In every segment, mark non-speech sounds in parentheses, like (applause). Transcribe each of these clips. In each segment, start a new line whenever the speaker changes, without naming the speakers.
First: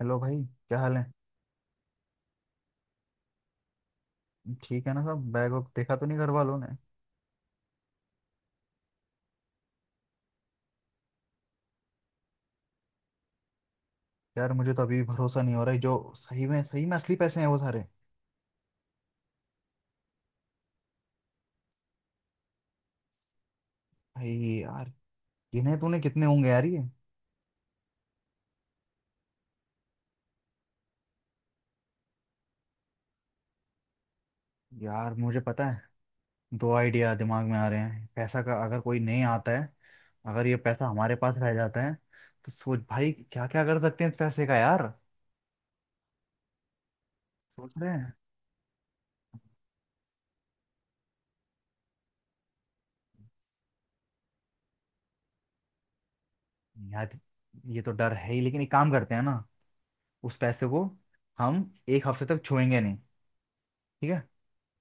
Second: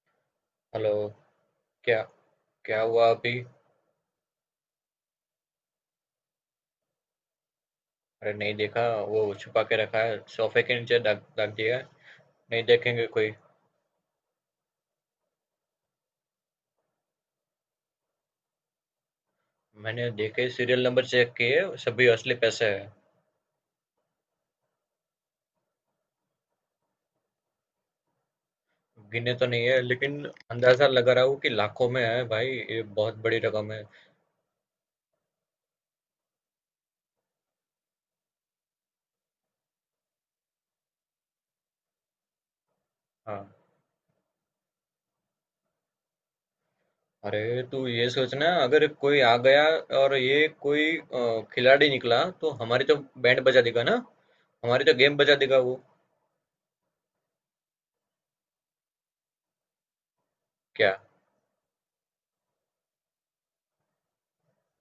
Hello भाई, क्या
hello.
हाल है?
क्या? क्या हुआ अभी?
ठीक है ना? सब बैग वैग देखा तो नहीं घर वालों ने?
अरे नहीं देखा। वो छुपा के रखा है, सोफे के नीचे रख रख दिया है। नहीं देखेंगे कोई।
यार मुझे तो अभी भी भरोसा नहीं हो रहा है, जो सही में असली पैसे हैं वो सारे।
मैंने देखे, सीरियल नंबर चेक किए, सभी असली पैसे हैं।
भाई, यार गिने तूने कितने होंगे यार ये?
गिने तो नहीं है लेकिन अंदाजा लगा रहा हूँ कि लाखों में है भाई, ये बहुत बड़ी रकम है।
यार मुझे पता है। दो आइडिया दिमाग में आ रहे हैं पैसा का, अगर कोई नहीं आता है, अगर ये पैसा हमारे पास रह जाता है, तो सोच भाई क्या क्या
हाँ,
कर सकते हैं इस पैसे का यार।
अरे
सोच
तू
रहे
ये
हैं।
सोचना, अगर कोई आ गया और ये कोई खिलाड़ी निकला तो हमारी तो बैंड बजा देगा ना। हमारी तो गेम बजा देगा वो।
यार ये तो डर है ही, लेकिन एक काम करते हैं ना। उस पैसे को
क्या?
हम एक हफ्ते तक छुएंगे नहीं। ठीक है।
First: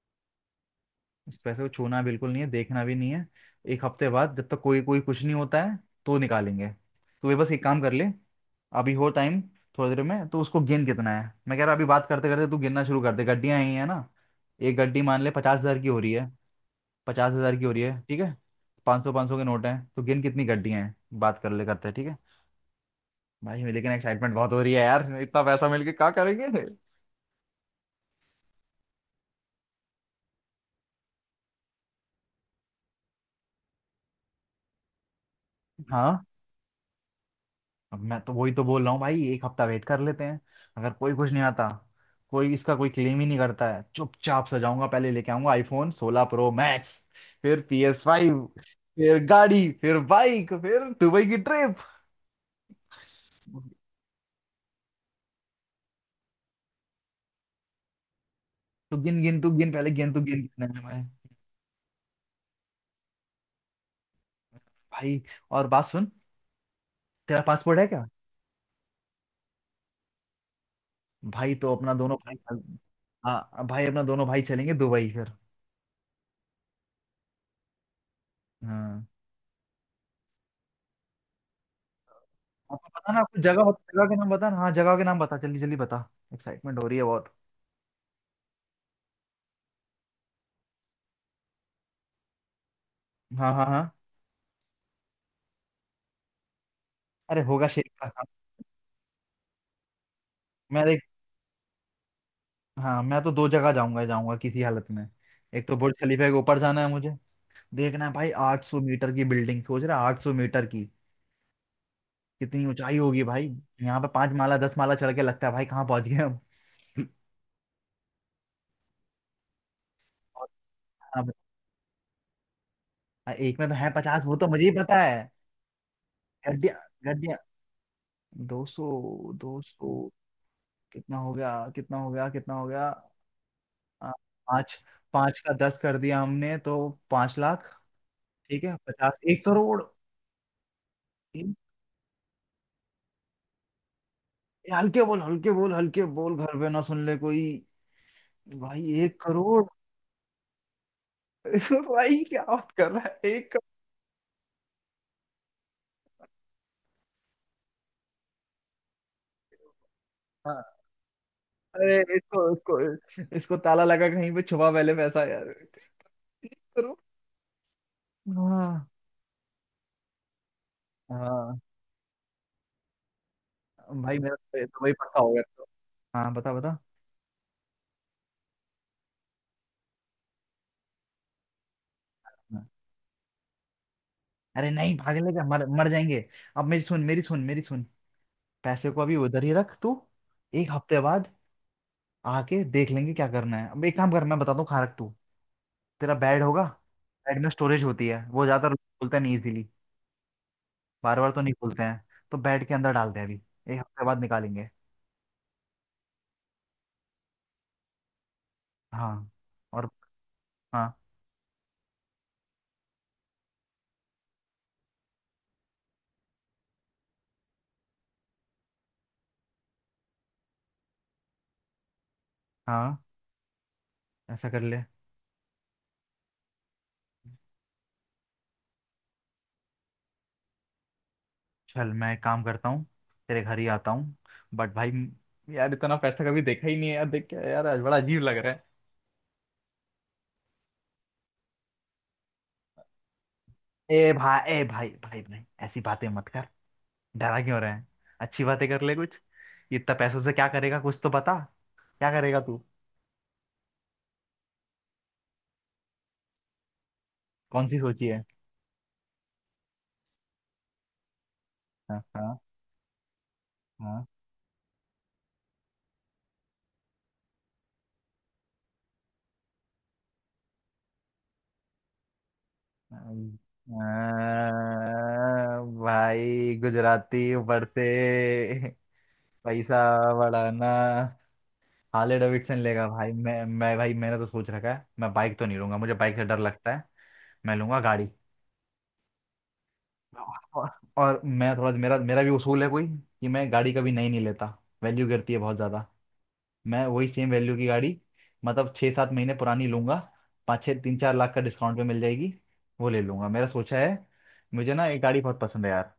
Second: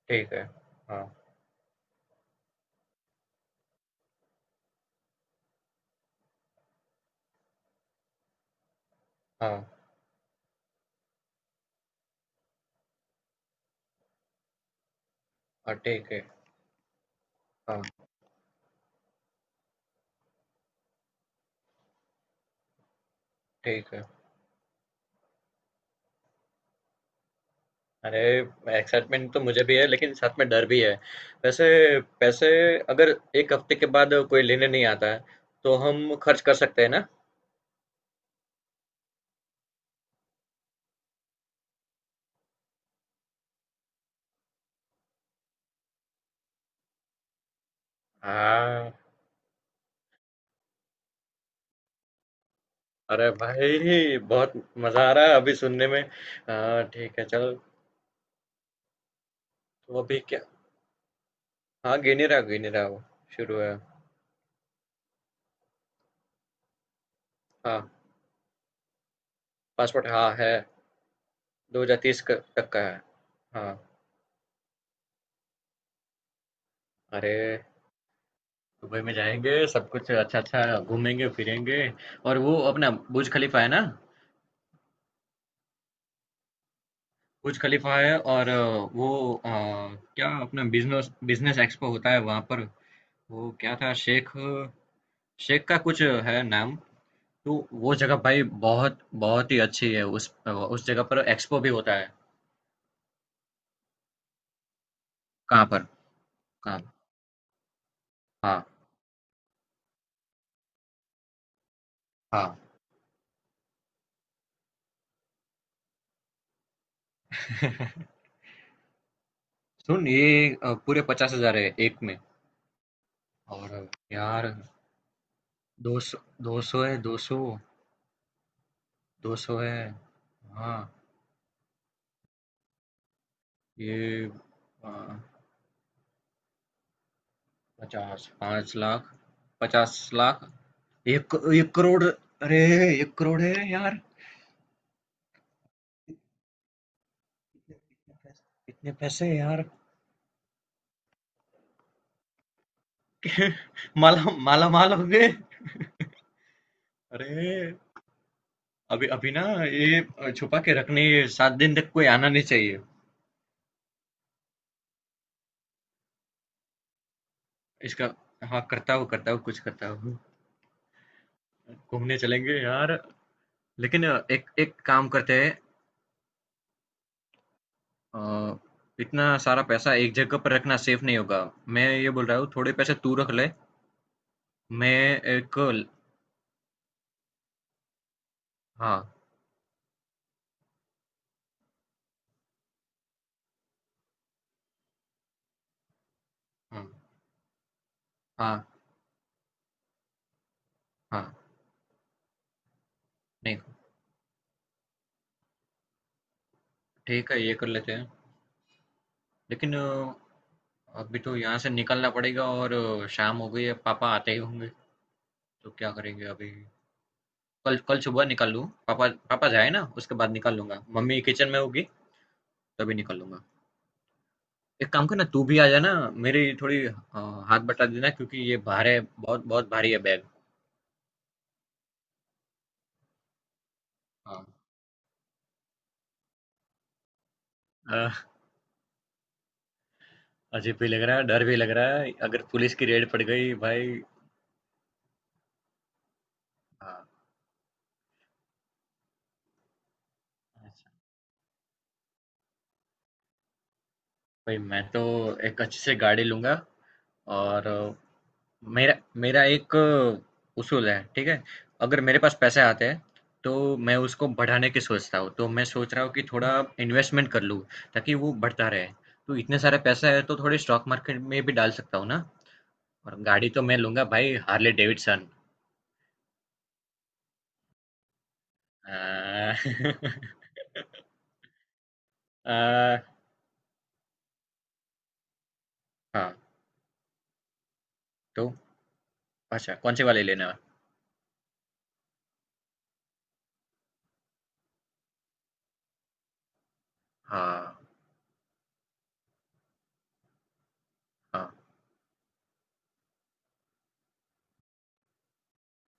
ठीक है। हाँ।
इस पैसे को छूना बिल्कुल नहीं है, देखना भी नहीं है। एक हफ्ते बाद, जब तक कोई कोई कुछ नहीं होता है, तो निकालेंगे। तो वे बस एक काम कर ले, अभी हो टाइम।
हाँ।
थोड़ी देर में तो उसको गिन कितना है, मैं कह रहा अभी बात करते करते तू गिनना शुरू कर दे, गड्डियां आई है ना। एक गड्डी मान ले पचास
हाँ
हजार की हो रही
ठीक है।
है। 50,000 की हो
हाँ
रही है, ठीक है। पाँच सौ के नोट हैं, तो गिन कितनी गड्डियां हैं, बात कर ले, करते हैं, ठीक है। भाई, लेकिन
ठीक है।
एक्साइटमेंट बहुत हो रही है यार, इतना पैसा मिलके क्या करेंगे?
अरे एक्साइटमेंट तो मुझे भी है लेकिन साथ में डर भी है। वैसे पैसे अगर एक हफ्ते के बाद कोई लेने नहीं आता है तो हम
हाँ,
खर्च कर सकते हैं ना।
अब मैं तो वही तो बोल रहा हूँ भाई, एक हफ्ता वेट कर लेते हैं। अगर कोई कुछ नहीं आता, कोई इसका कोई क्लेम ही नहीं करता है, चुपचाप सजाऊंगा, पहले लेके आऊंगा आईफोन 16 प्रो मैक्स, फिर PS5,
हाँ,
फिर गाड़ी, फिर बाइक, फिर दुबई की ट्रिप।
अरे भाई बहुत मजा आ रहा है अभी सुनने में। हाँ ठीक है, चल।
तू गिन गिन, तू गिन पहले,
तो
गिन
अभी
तू
क्या?
गिन कितने में, मैं
हाँ, गिनी रहा वो, शुरू है।
भाई और बात सुन, तेरा पासपोर्ट है
हाँ,
क्या?
पासपोर्ट हाँ है,
भाई तो
दो
अपना
हजार
दोनों
तीस
भाई,
तक का है।
हाँ
हाँ,
भाई अपना दोनों भाई चलेंगे दुबई फिर।
अरे दुबई
हाँ।
में जाएंगे, सब कुछ अच्छा अच्छा घूमेंगे फिरेंगे। और वो
आपको
अपना
पता ना,
बुर्ज
आपको
खलीफा है ना।
जगह के नाम बता ना, हाँ जगह के नाम बता जल्दी जल्दी बता, एक्साइटमेंट हो रही है बहुत।
बुर्ज खलीफा है और वो अ, क्या अपना बिजनेस बिजनेस एक्सपो होता है वहां पर। वो
हाँ, हाँ,
क्या था,
हाँ।
शेख, शेख का कुछ है नाम।
अरे
तो
होगा शेर
वो
का,
जगह
हाँ।
भाई बहुत बहुत ही अच्छी है, उस
मैं
उस
एक
जगह पर एक्सपो भी होता है।
हाँ मैं तो दो जगह जाऊंगा ही जाऊंगा किसी हालत में।
कहाँ
एक तो
पर?
बुर्ज खलीफा के ऊपर
कहाँ?
जाना है मुझे, देखना है भाई
हाँ।
800 मीटर की बिल्डिंग, सोच रहा 800 मीटर की,
हाँ।
कितनी ऊंचाई होगी भाई। यहाँ पे 5 माला 10 माला चढ़ के लगता है भाई कहाँ पहुंच गए हम।
(laughs) सुन ये,
और
पूरे
अब
पचास हजार है एक में।
एक में
और
तो है 50, वो
यार
तो मुझे ही पता है।
दो सौ, दो
गड्डिया,
सौ है, दो
गड्डिया
सौ।
200,
दो
दो
सौ है।
सौ
हाँ।
कितना हो गया कितना हो गया कितना हो गया?
ये
5, 5 का 10 कर दिया हमने तो। 5 लाख।
पचास,
ठीक
पाँच
है
लाख,
50, 1 करोड़।
पचास लाख, एक करोड़। अरे एक करोड़ है यार।
ये हल्के बोल हल्के बोल हल्के बोल, घर पे ना सुन ले कोई।
इतने
भाई एक
पैसे हैं
करोड़
यार।
(laughs) भाई क्या बात कर रहा है?
(laughs)
एक
माला माला माल हो गए। अरे अभी अभी ना ये
करोड़
छुपा के
हाँ।
रखने, ये सात दिन तक
अरे
कोई आना
इसको
नहीं
इसको
चाहिए
इसको ताला लगा कहीं पे छुपा पहले पैसा यार, 1 करोड़।
इसका। हाँ
हाँ।
करता हूँ, करता हूँ कुछ करता हूँ।
हाँ
घूमने चलेंगे यार, लेकिन
भाई, मेरा
एक
तो, ये
एक
तो भाई
काम
पक्का हो गया
करते हैं।
तो। हाँ बता बता।
अ, इतना सारा पैसा एक जगह पर रखना सेफ नहीं होगा। मैं ये बोल रहा हूँ
हाँ।
थोड़े पैसे तू रख ले।
अरे नहीं
मैं
भागले क्या,
एक।
मर मर जाएंगे। अब मेरी सुन मेरी सुन मेरी सुन, पैसे को
हाँ।
अभी उधर ही रख तू। एक हफ्ते बाद आके देख लेंगे क्या करना है, अब एक काम कर मैं बताता हूँ, खा रख तू। तेरा बेड होगा,
हाँ।
बैड में स्टोरेज होती है, वो
हाँ।
ज्यादातर बोलते नहीं इजीली, बार बार
हाँ।
तो नहीं बोलते हैं। तो बैड के अंदर डालते हैं अभी,
नहीं।
एक हफ्ते बाद निकालेंगे।
ठीक है ये कर लेते हैं,
हाँ।
लेकिन
और हाँ,
अभी तो यहाँ से निकलना पड़ेगा और शाम हो गई है, पापा आते ही होंगे। तो क्या करेंगे अभी? कल कल सुबह निकल लूँ, पापा पापा जाए ना उसके बाद निकल लूंगा, मम्मी किचन में होगी तभी
हाँ,
निकल लूंगा।
ऐसा कर ले।
एक काम करना, तू भी आ जाना। मेरी थोड़ी हाथ बटा देना, क्योंकि ये भार है, बहुत बहुत भारी है बैग।
चल मैं एक काम करता हूँ, तेरे घर ही आता हूँ।
हाँ,
बट भाई, यार इतना पैसा कभी देखा ही नहीं है यार, देख के यार आज बड़ा
अ,
अजीब लग रहा है।
अजीब भी लग रहा है, डर भी लग रहा है, अगर पुलिस की रेड पड़ गई भाई।
ए भाई, ए भाई, भाई, भाई, ऐसी बातें मत कर,
हाँ,
डरा क्यों रहे हैं? अच्छी बातें कर ले कुछ, इतना पैसों से क्या करेगा कुछ तो बता, क्या करेगा तू?
भाई मैं तो एक अच्छे से गाड़ी लूँगा।
कौन
और
सी सोची है?
मेरा मेरा एक उसूल है, ठीक है?
हाँ,
अगर मेरे पास
हाँ,
पैसे आते हैं तो मैं
हाँ।
उसको बढ़ाने की सोचता हूँ। तो मैं सोच रहा हूँ कि थोड़ा इन्वेस्टमेंट कर लूँ ताकि वो बढ़ता रहे। तो इतने सारे पैसे हैं तो थोड़े स्टॉक मार्केट में भी डाल सकता हूँ ना?
हाँ।
और गाड़ी तो मैं लूँगा भाई, हार्ले डेविडसन।
भाई गुजराती ऊपर से
(laughs) अ,
पैसा बढ़ाना, हार्ले डेविडसन लेगा
अ,
भाई। मैं भाई, मैंने तो सोच रखा है मैं बाइक तो नहीं लूंगा, मुझे बाइक से
हाँ,
डर लगता है। मैं लूंगा गाड़ी।
तो अच्छा कौन से वाले लेना है?
और, और मैं थोड़ा, मेरा मेरा भी उसूल है कोई, कि मैं गाड़ी कभी नई नहीं लेता, वैल्यू गिरती है बहुत ज्यादा। मैं वही सेम वैल्यू
हाँ,
की गाड़ी, मतलब छः सात महीने पुरानी लूंगा, पाँच छः तीन चार लाख का
हाँ,
डिस्काउंट पे मिल जाएगी, वो ले लूंगा, मेरा सोचा है। मुझे ना एक गाड़ी बहुत पसंद है यार,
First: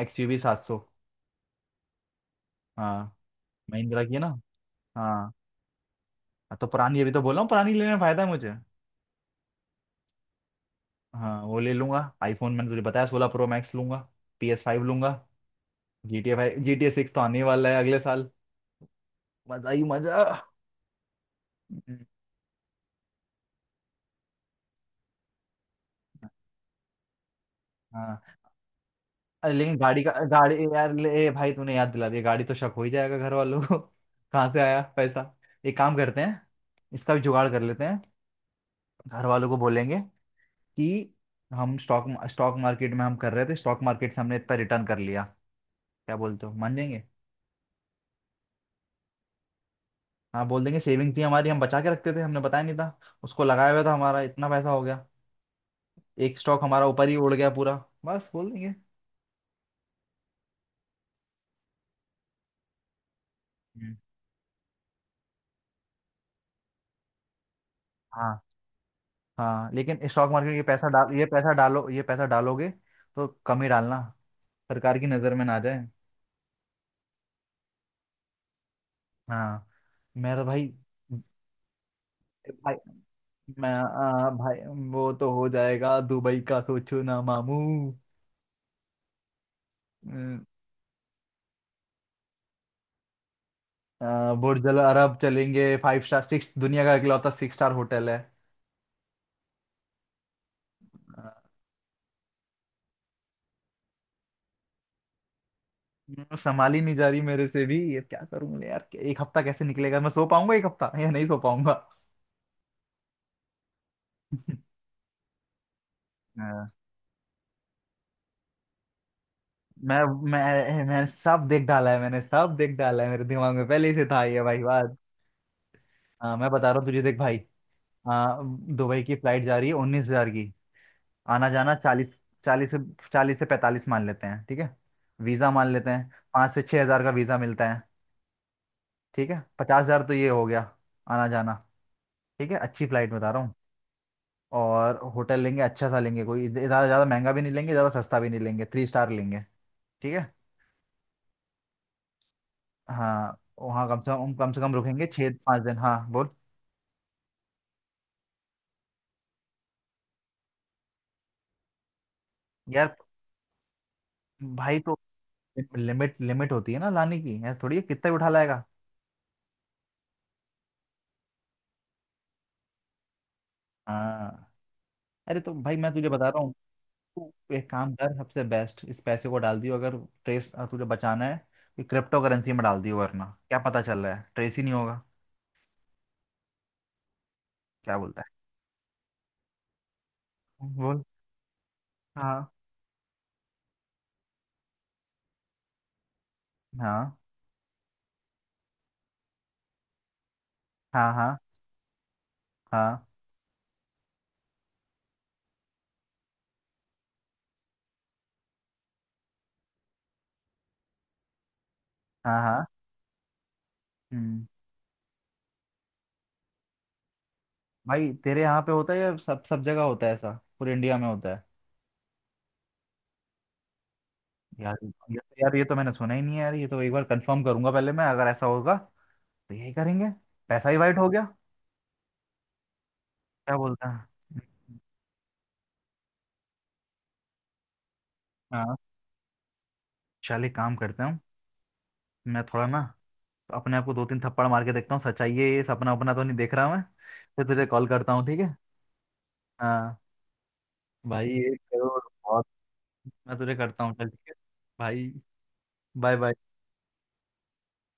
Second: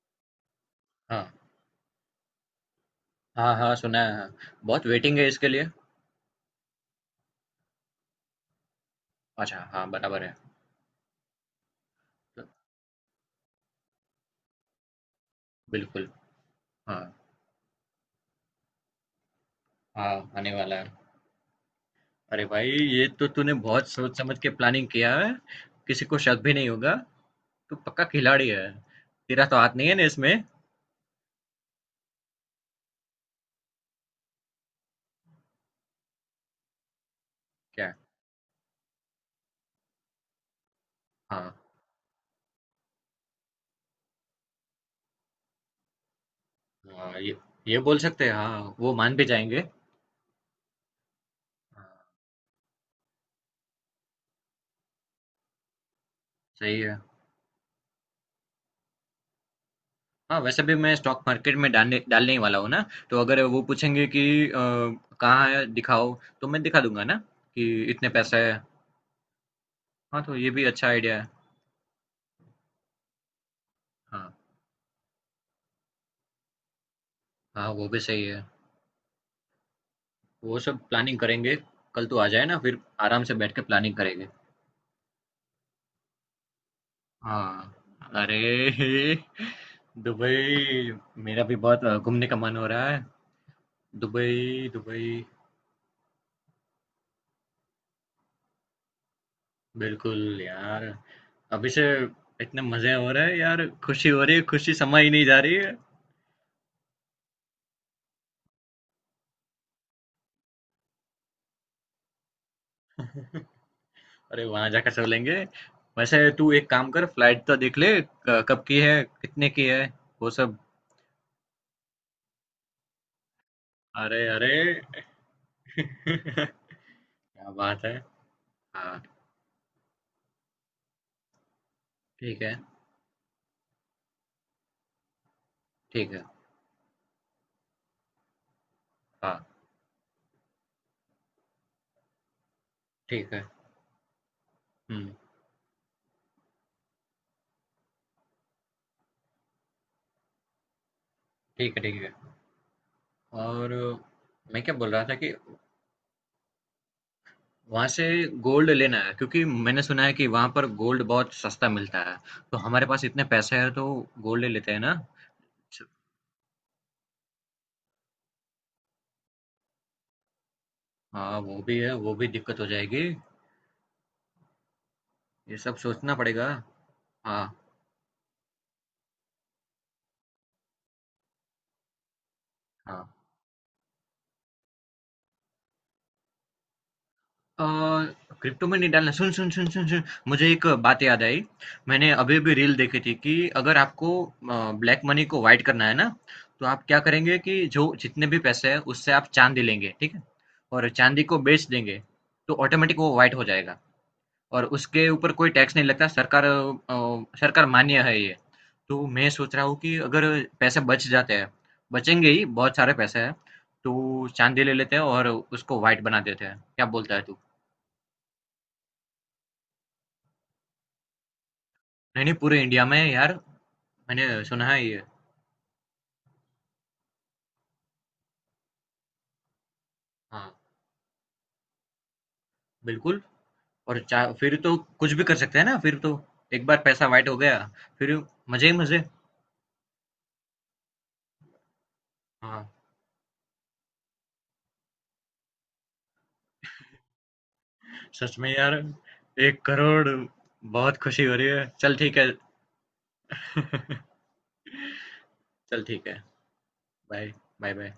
एक्सयूवी 700।
हाँ।
हाँ।
हाँ, हाँ, सुना
महिंद्रा
है,
की है ना?
हाँ। बहुत वेटिंग है
हाँ
इसके लिए?
तो पुरानी, अभी तो बोल रहा हूँ पुरानी लेने में फायदा है मुझे।
अच्छा, हाँ, बराबर है।
हाँ, वो ले लूंगा, आईफोन मैंने तुझे बताया 16 प्रो मैक्स लूंगा, PS5 लूंगा,
बिल्कुल,
GTA 5 जी टी ए
हाँ,
सिक्स तो आने ही वाला है अगले साल, मजा ही मजा।
हाँ, आने वाला है। अरे भाई, ये तो तूने बहुत सोच समझ के प्लानिंग किया है। किसी को शक भी नहीं होगा। तू पक्का
हाँ।
खिलाड़ी है। तेरा
अरे
तो हाथ
लेकिन
नहीं है
गाड़ी
ना
का,
इसमें?
गाड़ी यार ले भाई, तूने याद दिला दिया, गाड़ी तो शक हो ही जाएगा घर वालों को, (laughs) कहाँ से आया पैसा। एक काम करते हैं, इसका भी जुगाड़ कर लेते
क्या?
हैं। घर वालों को बोलेंगे कि
हाँ,
हम स्टॉक स्टॉक मार्केट में हम कर रहे थे, स्टॉक मार्केट से हमने इतना रिटर्न कर लिया, क्या बोलते हो, मान जाएंगे।
हाँ, ये बोल सकते हैं, हाँ, वो मान भी जाएंगे।
हाँ बोल देंगे, सेविंग थी हमारी, हम बचा के रखते थे, हमने बताया नहीं था, उसको लगाया हुआ था हमारा, इतना पैसा हो गया, एक स्टॉक
सही
हमारा
है।
ऊपर ही उड़ गया पूरा, बस बोल देंगे।
हाँ, वैसे भी मैं स्टॉक मार्केट में डालने डालने ही वाला हूँ ना, तो अगर वो
हम्म।
पूछेंगे कि अ, कहाँ है, दिखाओ, तो मैं दिखा दूंगा ना कि इतने पैसे
हाँ,
हैं।
हाँ, लेकिन
हाँ,
स्टॉक
तो ये
मार्केट, ये
भी अच्छा
पैसा डाल,
आइडिया
ये
है।
पैसा डालो, ये पैसा डालोगे, तो कम ही डालना,
हाँ,
सरकार की नजर में ना जाए।
हाँ, वो भी सही है।
हाँ। मैं तो
वो
भाई,
सब प्लानिंग करेंगे। कल तू आ जाए ना,
भाई
फिर आराम से बैठ के
मैं
प्लानिंग करेंगे।
भाई, वो तो हो जाएगा, दुबई का सोचो ना मामू।
हाँ, अरे (laughs)
अम,
दुबई, मेरा भी बहुत घूमने का मन हो रहा है।
बुर्ज
दुबई
अल अरब
दुबई
चलेंगे, फाइव स्टार सिक्स, दुनिया का इकलौता सिक्स स्टार होटल है।
बिल्कुल यार।
आ,
अभी से इतने मजे हो रहे हैं यार, खुशी हो रही है, खुशी समा ही नहीं जा रही है।
संभाल ही नहीं जा रही मेरे से भी, ये क्या करूंगा यार, एक हफ्ता कैसे निकलेगा, मैं सो पाऊंगा एक हफ्ता या नहीं सो पाऊंगा।
अरे वहां जाकर सो लेंगे। वैसे तू
हाँ।
एक काम कर, फ्लाइट तो देख ले, कब की है, कितने की है,
मैं
वो सब।
मैं सब देख डाला है, मैंने सब देख डाला है, मेरे दिमाग में पहले ही से था
अरे
ये
अरे
भाई बात।
(laughs)
हाँ, मैं बता रहा
क्या
हूँ तुझे देख भाई।
बात है?
हाँ।
हाँ
दुबई की फ्लाइट जा रही है 19,000 की, आना जाना 40,
ठीक है,
चालीस से चालीस से 45 मान लेते हैं, ठीक है। वीज़ा मान लेते हैं,
ठीक है।
पाँच से छः हजार का वीज़ा मिलता है, ठीक
हाँ,
है, 50,000 तो ये हो गया आना जाना, ठीक है, अच्छी फ्लाइट बता
ठीक
रहा
है।
हूँ। और
हुँ,
होटल लेंगे, अच्छा सा लेंगे, कोई ज़्यादा ज़्यादा महंगा भी नहीं लेंगे, ज़्यादा सस्ता भी नहीं लेंगे, थ्री स्टार लेंगे, ठीक है।
ठीक है, ठीक है।
हाँ।
और
वहाँ कम से कम कम से
मैं
कम
क्या बोल रहा
रुकेंगे
था
छः
कि
पाँच दिन, हाँ बोल।
वहाँ से गोल्ड लेना है, क्योंकि मैंने सुना है कि वहाँ पर गोल्ड बहुत सस्ता मिलता है। तो हमारे
यार
पास इतने पैसे हैं तो गोल्ड ले लेते
भाई,
हैं
तो
ना? च
लिमिट लिमिट होती है ना लाने की, ऐसा थोड़ी है कितना भी उठा लाएगा।
हाँ, वो भी है, वो भी दिक्कत हो जाएगी।
हाँ। अरे तो
ये
भाई
सब
मैं तुझे
सोचना
बता रहा
पड़ेगा।
हूँ, तू
हाँ,
एक काम कर, सबसे बेस्ट इस पैसे को डाल दियो, अगर ट्रेस तुझे बचाना है तो क्रिप्टो करेंसी में डाल दियो,
हाँ।
वरना क्या पता चल रहा है, ट्रेस ही नहीं होगा।
अ,
क्या बोलता
क्रिप्टो में नहीं डालना। सुन सुन सुन सुन सुन, मुझे एक
है बोल।
बात याद आई। मैंने अभी
हाँ,
अभी रील देखी थी कि अगर आपको ब्लैक मनी को वाइट करना है ना, तो आप क्या
हाँ,
करेंगे कि जो जितने भी पैसे हैं उससे आप चांदी लेंगे, ठीक है, और
हाँ,
चांदी
हाँ,
को बेच देंगे, तो ऑटोमेटिक
हाँ,
वो वाइट हो जाएगा। और उसके ऊपर कोई टैक्स नहीं लगता, सरकार सरकार मान्य है ये। तो मैं सोच रहा हूँ कि अगर पैसे बच जाते हैं, बचेंगे
हाँ,
ही,
हाँ।
बहुत सारे पैसे हैं, तो
हम्म।
चांदी ले लेते हैं और उसको वाइट बना देते हैं। क्या बोलता है तू?
भाई तेरे यहाँ पे होता है या सब सब जगह होता है ऐसा, पूरे इंडिया में होता है?
नहीं, नहीं, पूरे इंडिया में यार, मैंने सुना
यार
है ये।
तो, यार ये तो मैंने सुना ही नहीं है यार, ये तो एक बार कंफर्म करूंगा पहले मैं, अगर ऐसा होगा तो यही करेंगे।
हाँ,
पैसा ही वाइट हो गया,
बिल्कुल।
क्या बोलता
और
है?
चा फिर तो कुछ भी कर सकते हैं ना, फिर तो। एक बार पैसा व्हाइट हो गया, फिर मज़े
हाँ।
ही मज़े।
चल एक काम करता हूँ, मैं थोड़ा
हाँ,
ना अपने आप को दो तीन थप्पड़ मार के देखता हूँ, सच्चाई है ये, सपना अपना तो नहीं देख रहा मैं। फिर तुझे कॉल करता हूँ,
सच
ठीक
में
है।
यार, 1
हाँ।
करोड़, बहुत खुशी
भाई
हो रही
एक
है। चल
करोड़
ठीक है।
बहुत, मैं तुझे करता हूँ, चल
(laughs)
ठीक है, भाई,
चल ठीक
बाय
है।
बाय।
Bye, bye-bye.